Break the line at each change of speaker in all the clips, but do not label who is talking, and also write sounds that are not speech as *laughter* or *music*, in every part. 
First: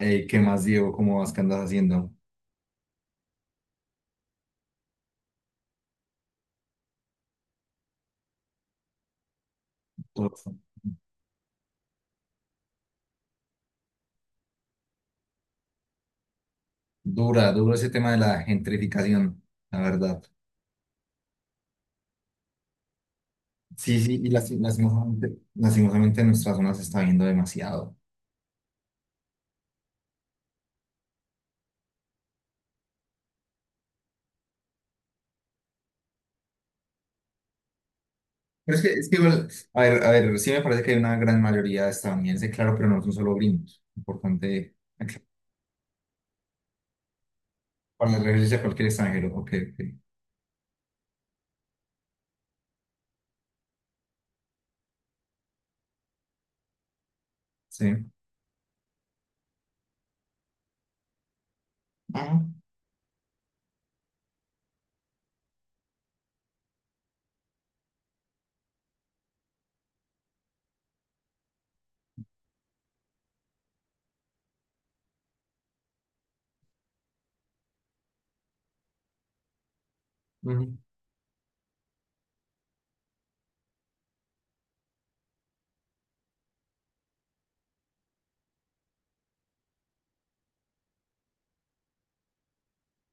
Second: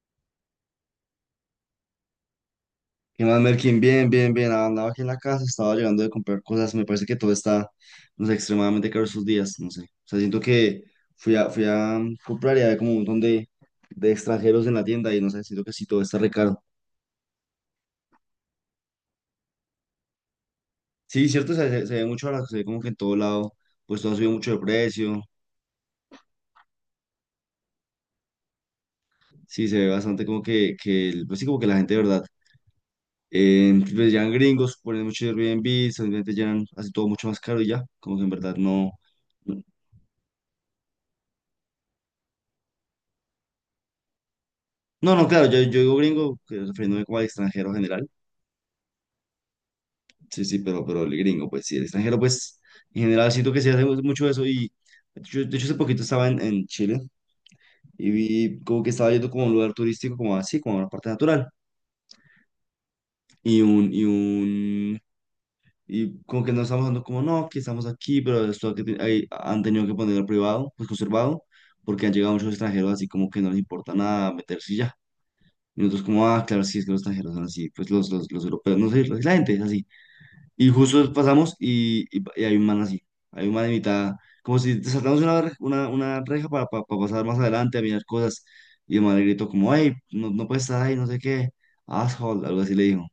¿Qué más, Diego? ¿Cómo vas? ¿Qué andas haciendo?
¿Qué más, Merkin? Bien, bien, bien. Andaba aquí en la casa, estaba llegando de comprar cosas. Me parece que todo está, no sé, extremadamente caro estos días, no sé. O sea,
Duro.
siento que fui a comprar y había como un montón de extranjeros en la tienda y no sé, siento que sí, todo está re caro.
Dura, duro ese tema de la gentrificación, la verdad.
Sí, cierto, se ve mucho ahora, se ve como que en todo lado,
Sí,
pues todo
sí,
ha subido mucho de precio.
lastimosamente, lastimosamente en nuestra zona se está viendo demasiado.
Sí, se ve bastante como que pues sí, como que la gente, de ¿verdad? Pues llegan gringos, ponen mucho Airbnb, simplemente llenan así todo mucho más caro y ya, como que en verdad
Pero es que,
no.
es que igual, a ver, sí me parece que hay una gran mayoría de estadounidenses, claro, pero no son solo gringos. Importante
No,
aclarar
no, claro, yo digo gringo, que refiriéndome como al extranjero en general.
para referirse a cualquier extranjero. Ok, ok,
Sí, sí, pero el gringo, pues sí, el extranjero, pues en general siento que se hace mucho eso. Y yo, de hecho, hace poquito estaba en Chile
sí.
y vi como que estaba yendo como a un lugar turístico, como así, como a una parte natural.
Ajá,
Y un, y un, y como que nos estamos dando como, no, que estamos aquí, pero esto ahí han tenido que ponerlo privado, pues conservado, porque han llegado muchos extranjeros así como que no les importa nada meterse y ya. Y nosotros como, ah, claro, sí, es que los extranjeros son así, pues los europeos, no sé, la gente es así. Y
ujú.
justo pasamos y hay un man así, hay un man de mitad, como si saltamos una reja para pasar más adelante a mirar cosas. Y el man le gritó como, hey, no, no puedes estar ahí, no sé qué, asshole, algo así le dijo.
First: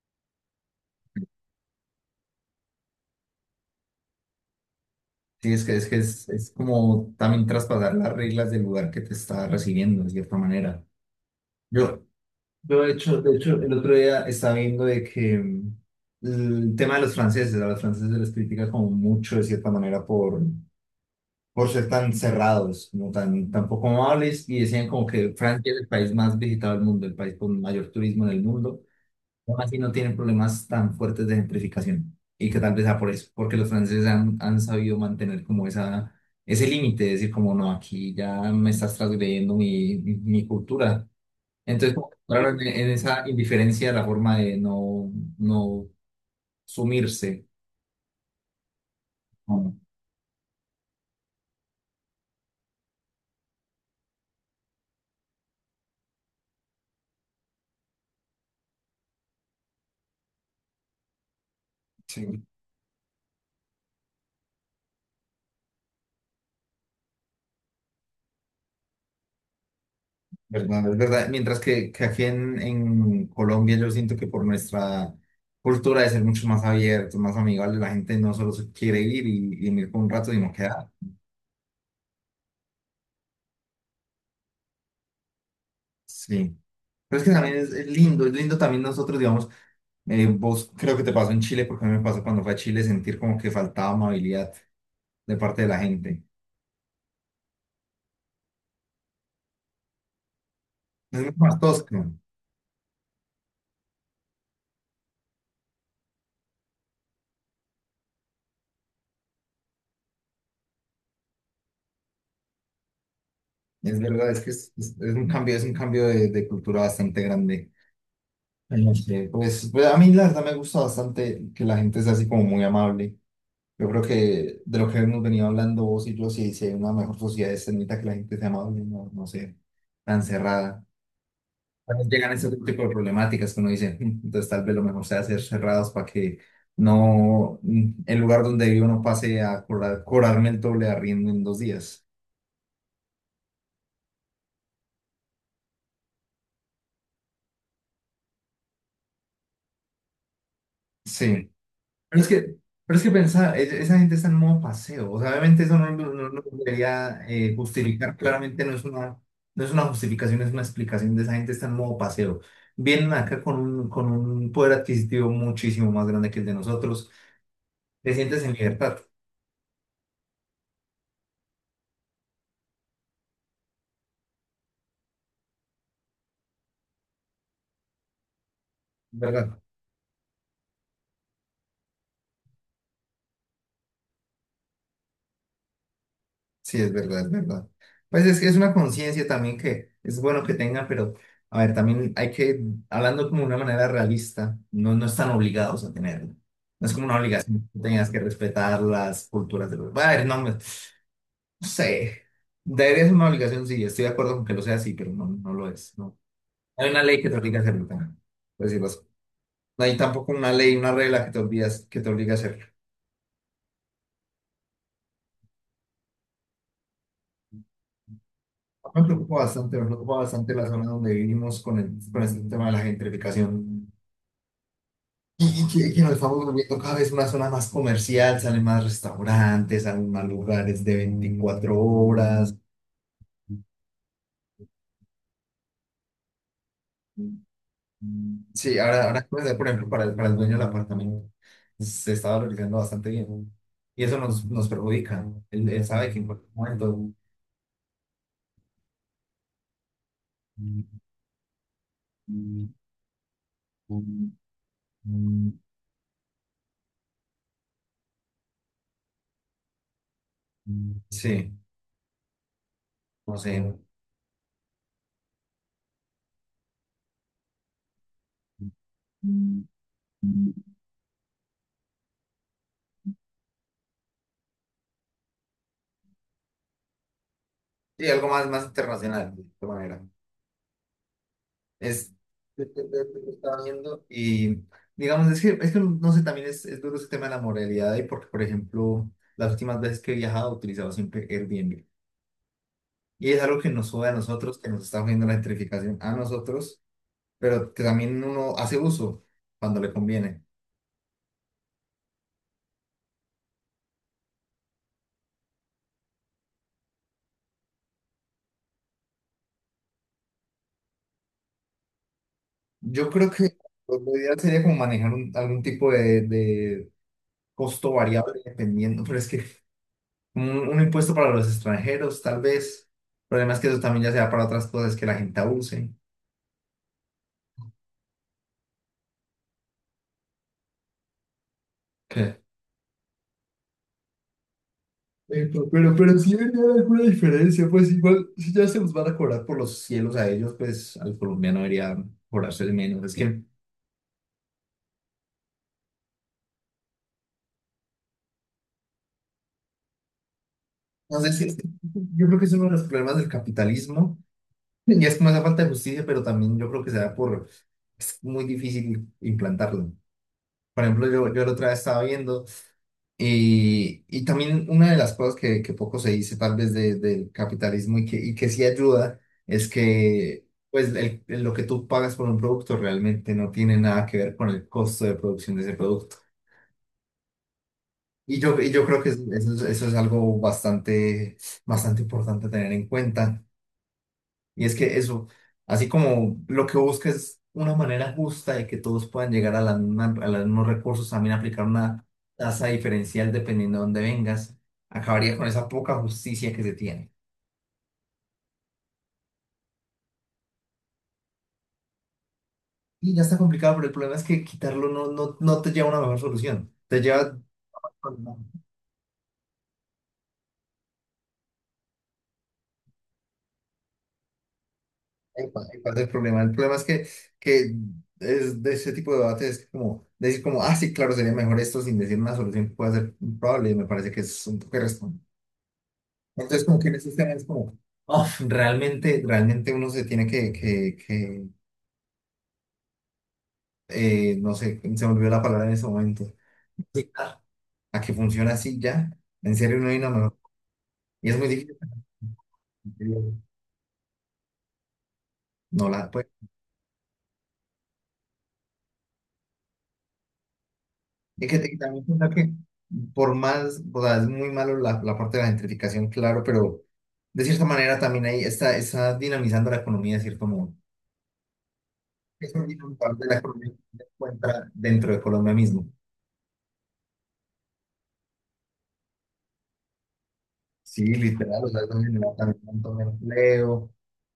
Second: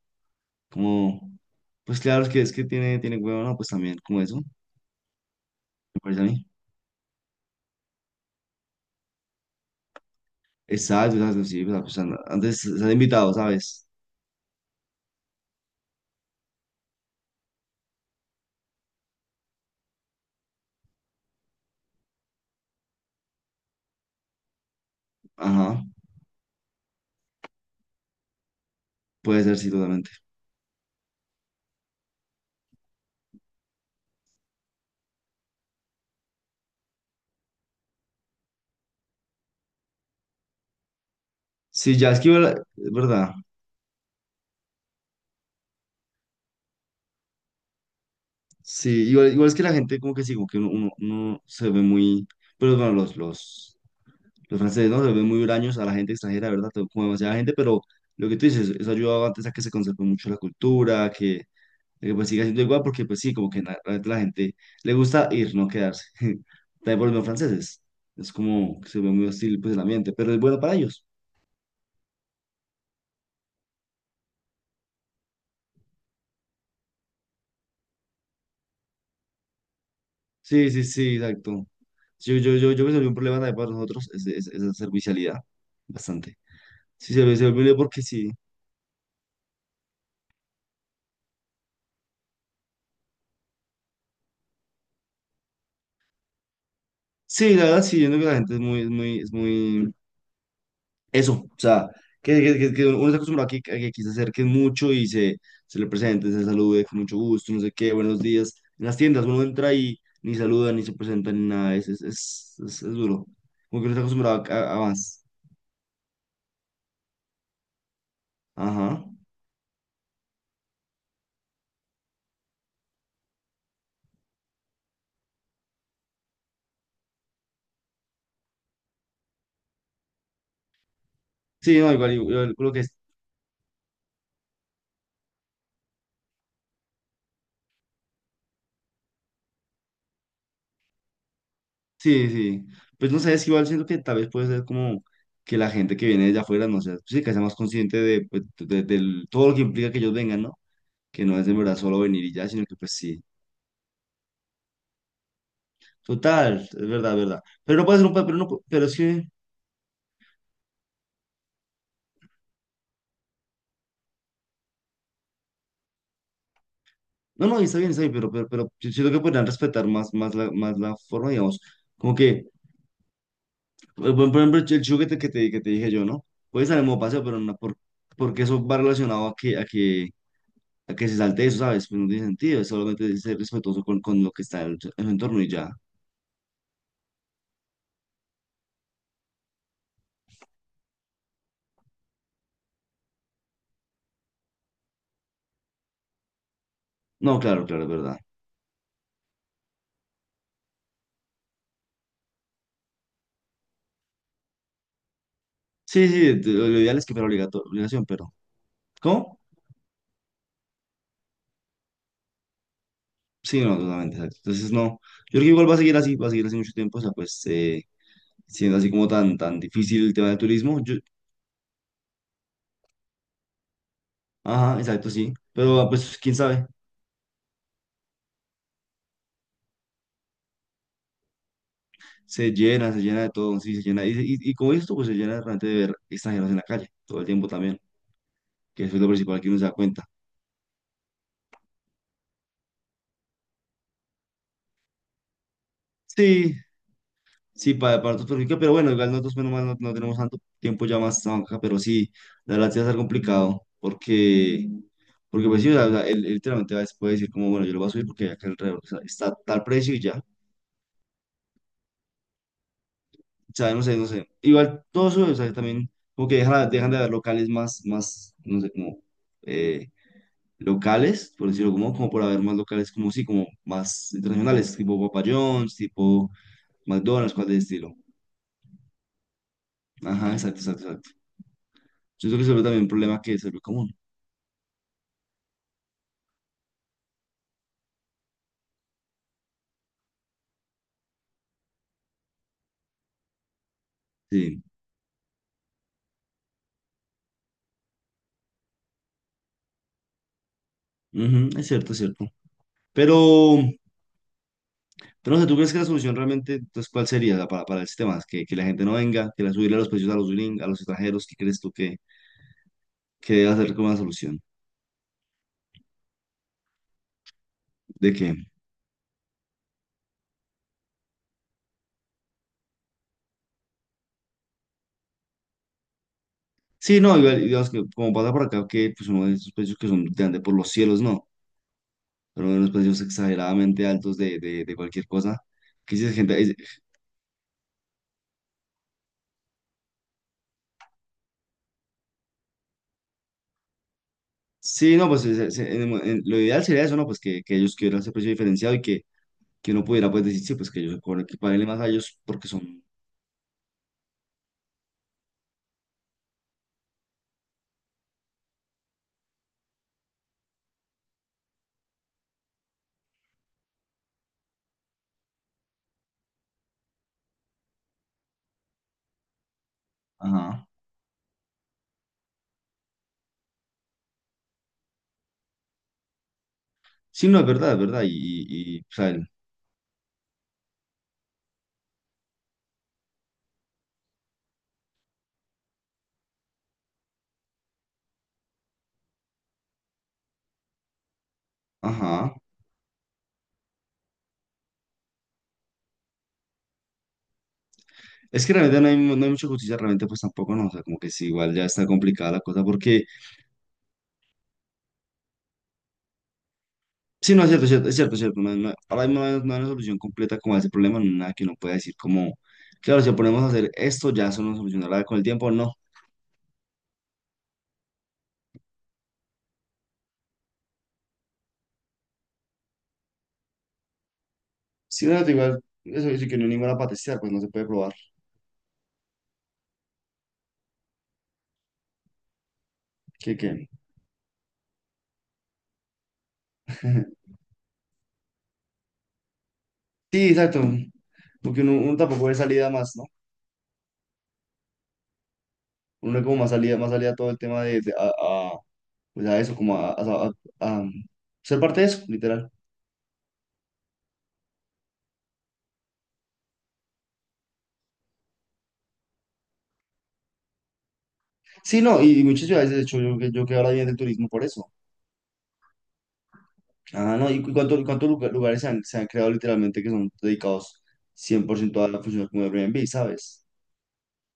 Como, pues claro, es que tiene huevo, no, pues también, como eso,
Sí, es que, es que
me parece a
es,
mí.
es como también traspasar las reglas del lugar que te está recibiendo, de cierta manera.
Exacto, exacto, sí, pues,
Yo,
antes
Yo,
se han invitado,
de hecho, el
¿sabes?
otro día estaba viendo de que el tema de los franceses, a los franceses se les critica como mucho, de cierta manera, por ser tan cerrados, como tan, tan poco amables, y decían como que Francia es
Ajá,
el país más visitado del mundo, el país con mayor turismo en el mundo,
puede ser,
aún
sí,
así no
totalmente.
tienen problemas tan fuertes de gentrificación. Y que tal vez sea por eso, porque los franceses han, han sabido mantener como esa, ese límite, es decir como no, aquí ya me estás transgrediendo mi, mi cultura. Entonces,
Sí,
como
ya
que
es que
claro, en,
igual,
en
es
esa
verdad,
indiferencia, la forma de no, no sumirse.
sí, igual, es que
¿No?
la gente como que sí, como que uno se ve muy. Pero bueno, los franceses no se ven muy huraños a la gente extranjera, ¿verdad? Como demasiada gente, pero lo que tú dices, eso ha ayudado antes a que se conserve mucho la cultura, de que pues siga
Sí,
siendo igual, porque pues sí, como que realmente la gente le gusta ir, no quedarse. *laughs* También por los mismos franceses. Es como que se ve muy hostil pues el ambiente, pero es bueno para
¿verdad? Es
ellos.
verdad. Mientras que aquí en Colombia yo siento que por nuestra cultura de ser mucho más abiertos más amigables la gente no solo se quiere ir y venir por un rato, sino
Sí, sí,
quedarse.
sí, exacto. Yo creo que un problema también para nosotros es la servicialidad, bastante.
Sí,
Sí,
pero
se
es que
ve, se ve
también
muy bien porque sí.
es lindo también nosotros, digamos, vos creo que te pasó en Chile, porque a mí me pasó cuando fue a Chile sentir como que faltaba amabilidad de parte de la gente.
Sí, la verdad, sí, yo creo que la gente es muy, es muy, es muy.
Es mucho
Eso, o
más
sea,
tosco,
uno se acostumbra a que aquí se acerquen mucho y se le presenten, se salude con mucho gusto, no sé qué, buenos días. En las tiendas uno entra y ni saluda, ni se presenta, ni nada, es duro. Como que uno
es
está
verdad,
acostumbrado a, a- a más.
es un cambio de cultura bastante grande. En la
Ajá.
que, pues, pues a mí la verdad me gusta bastante que la gente sea así como muy amable. Yo creo que de lo que hemos venido hablando vos y yo, si, si hay una mejor sociedad es en mitad que la gente sea amable, no, no sé, tan cerrada.
Sí, no,
También
igual,
llegan ese
creo que
tipo de problemáticas que uno dice, "Mm, entonces tal vez lo mejor sea hacer cerrados para que no el lugar donde vivo no pase a cobrar, cobrarme el doble de arriendo en 2 días".
sí, sí. Pues no sé, es que igual siento que tal vez puede ser como que la gente que viene de afuera, no sé, sí, que sea más consciente pues, todo lo que implica que ellos vengan, ¿no? Que no es
Sí.
de verdad solo
Pero
venir
es
y ya,
que,
sino que pues
pero es que
sí.
pensar, esa gente está en modo paseo. O sea, obviamente eso no
Total, es verdad, es
debería
verdad. Pero no puede ser un
justificar.
pero no,
Claramente no es
pero
una,
sí.
no es una justificación, es una explicación de esa gente está en modo paseo. Vienen acá con un poder adquisitivo muchísimo más grande que el de nosotros.
No, no, y está
Te
bien, pero,
sientes
pero,
en
pero yo
libertad,
siento que podrían respetar más, más la forma, digamos. Como que, por ejemplo, el juguete que te dije yo, ¿no? Puede salir como paseo, pero no, porque eso va relacionado a que,
¿verdad?
a que se salte eso, ¿sabes? Pues no tiene sentido, es solamente ser respetuoso con lo que está en el entorno y ya.
Sí, es verdad, es verdad. Pues es que es una conciencia también que es bueno que tengan, pero a ver, también hay que, hablando como de una manera realista, no, no están obligados a tenerlo. No es como una
No, claro,
obligación, que
claro, es
tengas
verdad.
que respetar las culturas de los... A ver, no, no sé, debería ser una obligación, sí, estoy de acuerdo con que lo sea así, pero no, no lo es,
Sí,
no.
sí, lo
No hay
ideal
una
es que
ley
fuera
que te obliga a hacerlo,
obligación,
también,
pero.
por decirlo así.
¿Cómo?
No hay tampoco una ley, una regla que te obligas, que te obliga a hacerlo.
Sí, no, totalmente, exacto. Entonces, no, yo creo que igual va a seguir así, va a seguir así mucho tiempo, o sea, pues siendo así como tan, tan
Me
difícil el
preocupa
tema del
bastante la
turismo,
zona
yo,
donde vivimos con el, con este tema de la gentrificación.
ajá, exacto, sí,
Y
pero ah,
que nos
pues quién
estamos
sabe,
volviendo cada vez una zona más comercial, salen más restaurantes, salen más lugares de 24 horas.
se llena de todo, sí, se llena, y como esto, pues se llena realmente de ver extranjeros en la calle, todo el tiempo también,
Sí,
que eso es
ahora,
lo
ahora
principal que uno se
por
da
ejemplo,
cuenta.
para el dueño del apartamento, pues, se está valorizando bastante bien, ¿no? Y eso nos, nos perjudica. Él sabe que en cualquier
Sí,
momento,
sí, para otros perjudica, pero bueno, igual nosotros menos mal no, no tenemos tanto tiempo ya más esta banca, pero sí, la verdad sí va a ser complicado, porque, pues sí, o sea, él literalmente va, puede decir como, bueno, yo lo voy a subir porque acá alrededor está tal precio y ya, o
sí, no
sea,
sé.
no sé, igual todo sube, o sea, también como que dejan de haber locales más, más no sé, como eh, locales, por decirlo como por haber más locales como sí, como más internacionales, tipo Papa John's, tipo McDonald's, cosas de estilo.
Sí, algo más, más internacional, de esta manera.
Ajá, exacto, exacto, exacto.
Es,
Yo creo que se ve
lo
también un problema que se ve
estaba
como.
viendo y digamos, es que no sé, también es duro ese tema de la moralidad y porque, por ejemplo, las últimas veces que he viajado he utilizado siempre Airbnb. Y es algo que nos sube a nosotros,
Sí,
que nos está viendo la gentrificación a nosotros, pero que también uno hace uso cuando le conviene.
ujú, es cierto, es cierto. Pero, pero no sé, ¿tú crees que la solución realmente, entonces, cuál sería para el sistema? ¿Que la gente no venga, que la subirle los precios a los gringos, a los extranjeros? ¿Qué crees tú que,
Yo creo
que
que
debe hacer como una
lo ideal
solución?
sería como manejar algún tipo de costo
¿De
variable
qué?
dependiendo, pero es que un impuesto para los extranjeros, tal vez. El problema es que eso también ya sea para otras cosas que la gente abuse.
Sí, no, igual, digamos que como pasa por acá, que pues uno de esos precios que son de ande por los cielos, no,
Que
pero unos precios exageradamente altos de cualquier cosa.
pero,
Que si es
pero sí
gente,
venía alguna diferencia, pues igual, si ya se los van a cobrar por los cielos a ellos, pues al colombiano debería cobrarse el menos. Es que,
sí, no, pues en el mo- en- lo ideal sería eso, ¿no? Pues que ellos quieran ese precio diferenciado y que uno pudiera pues decir, sí, pues que ellos
no
cobren,
sé
que
si es que
paguenle más a ellos
yo creo que
porque
es uno de los
son.
problemas del capitalismo, y es como esa falta de justicia, pero también yo creo que se da por, es muy difícil implantarlo. Por ejemplo, yo la otra vez estaba viendo. Y también una de las cosas que poco se dice tal vez del capitalismo y que sí ayuda es que
Ajá.
pues lo que tú pagas por un producto realmente no tiene nada que ver con el costo de producción de ese producto.
Sí, no, es verdad, es verdad.
Y yo, y yo
O
creo que
sea,
eso, eso es algo bastante, bastante importante a tener en cuenta. Y es que eso, así como lo que busca es una manera justa de que todos puedan llegar a, a los mismos recursos, también aplicar una
ajá.
tasa diferencial dependiendo de dónde vengas, acabaría con esa poca justicia que se tiene.
Es que realmente no hay mucha justicia, realmente, pues tampoco, no. O sea, como que sí, igual ya está complicada la cosa, porque
Y ya está complicado, pero el problema es que quitarlo no, no te lleva a una mejor solución. Te
sí,
lleva...
no, es cierto, es cierto, es cierto. Es cierto, no, ahora mismo no hay una solución completa como a ese problema, no hay nada que uno pueda decir, como, claro, si ponemos a hacer esto, ya eso nos solucionará con el tiempo, no.
Ahí pasa el problema. El problema es que es de ese tipo de debates es como decir como, ah, sí, claro, sería mejor esto sin decir una solución que pueda ser probable. Me parece que es un poco
Sí,
irresponsable.
no, igual, eso dice que no hay
Entonces,
ninguna
como que
para
en esos
testear, pues no
temas,
se puede
como,
probar.
uf, realmente, realmente uno se tiene que
¿Qué, qué?
no sé, se me olvidó la palabra en ese momento.
*laughs*
Adaptar. A que funciona así ya. En serio, no hay nada
Sí,
mejor.
exacto.
Y es muy
Porque uno,
difícil.
uno tampoco ve salida más, ¿no?
No la,
Uno ve
pues,
como más salida a todo el tema a, pues a eso, como a
es que
ser parte de eso,
también piensa que
literal.
por más, o sea, es muy malo la, la parte de la gentrificación, claro, pero de cierta manera también ahí está, está dinamizando la economía de cierto modo.
Sí, no, y muchas
Es un
ciudades, de hecho,
dinamizador
yo,
de la
yo que ahora
economía
viene del
que se
turismo por
encuentra
eso.
dentro de Colombia mismo.
Ah, no, ¿y cuántos lugares se han creado literalmente que son dedicados
Sí,
cien por
literal, o sea,
ciento a
eso
la función
genera
como
también un
Airbnb,
montón de
¿sabes?
empleo.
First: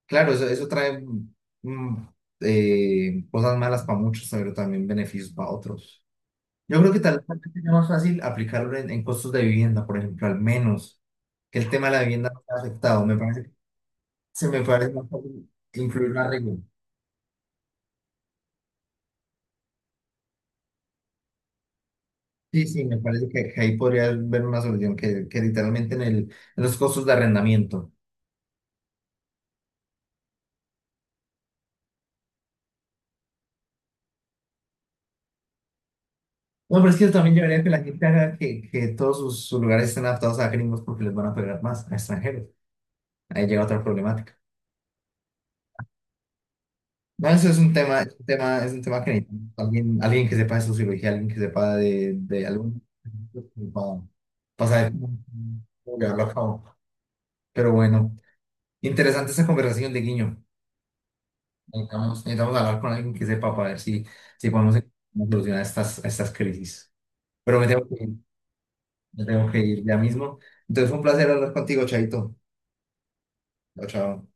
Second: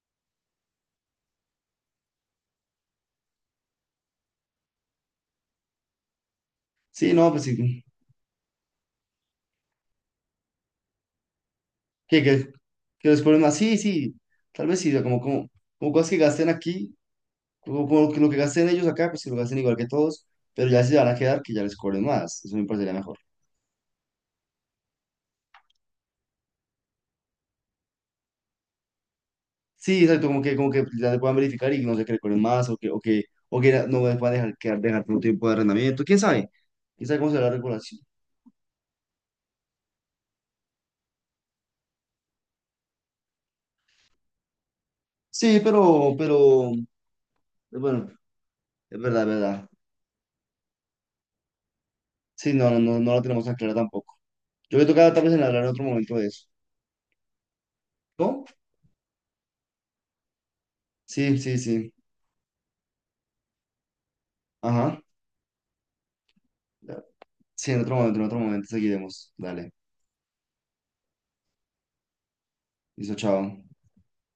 Claro, eso trae mm, cosas malas para muchos, pero también beneficios para otros. Yo creo que
Sí,
tal vez
no, pues
también sería
sí,
más fácil aplicarlo en costos de vivienda, por ejemplo, al menos que el tema de la
que,
vivienda no
que,
sea afectado.
que
Me
los ponen
parece,
más, sí, sí,
se me
tal vez sí,
parece
o sea,
más
como, como,
fácil
como cosas
incluir
que
una
gasten
regla.
aquí, como que lo que gasten ellos acá, pues que lo gasten igual que todos, pero ya si se van a quedar, que ya les cobren más, eso
Sí,
me
sí,
parecería
me
mejor.
parece que ahí podría haber una solución que literalmente en el, en los costos de arrendamiento.
Sí, exacto, como que ya se puedan verificar y no sé, que recuerden más o que, no les puedan dejar, quedar, dejar por un tiempo de arrendamiento,
No, pero es que
quién sabe cómo
también
será la
llevaría que la
regulación.
gente haga que todos sus, sus lugares estén adaptados a gringos porque les van a pegar más a extranjeros. Ahí llega otra problemática.
Sí, pero,
No, eso es un tema,
bueno,
es un tema, es un
es
tema que
verdad, es
necesitamos.
verdad.
Alguien, alguien que sepa de sociología, alguien que sepa de
Sí, no, no,
algún
no, no lo tenemos tan claro
para,
tampoco.
para
Yo creo que
saber
toca
cómo
tal vez en hablar en otro
cómo
momento
llevarlo
de
a
eso.
cabo. Pero bueno,
¿No?
interesante esa conversación de Guiño.
Sí, sí, sí.
Necesitamos, necesitamos hablar con alguien que sepa para ver si, si podemos
Ajá.
solucionar estas, estas crisis. Pero me
Sí,
tengo que ir,
en otro momento
me
seguiremos.
tengo que
Dale.
ir ya mismo. Entonces fue un placer hablar contigo, Chaito.
Listo, chao.
Chao, chao.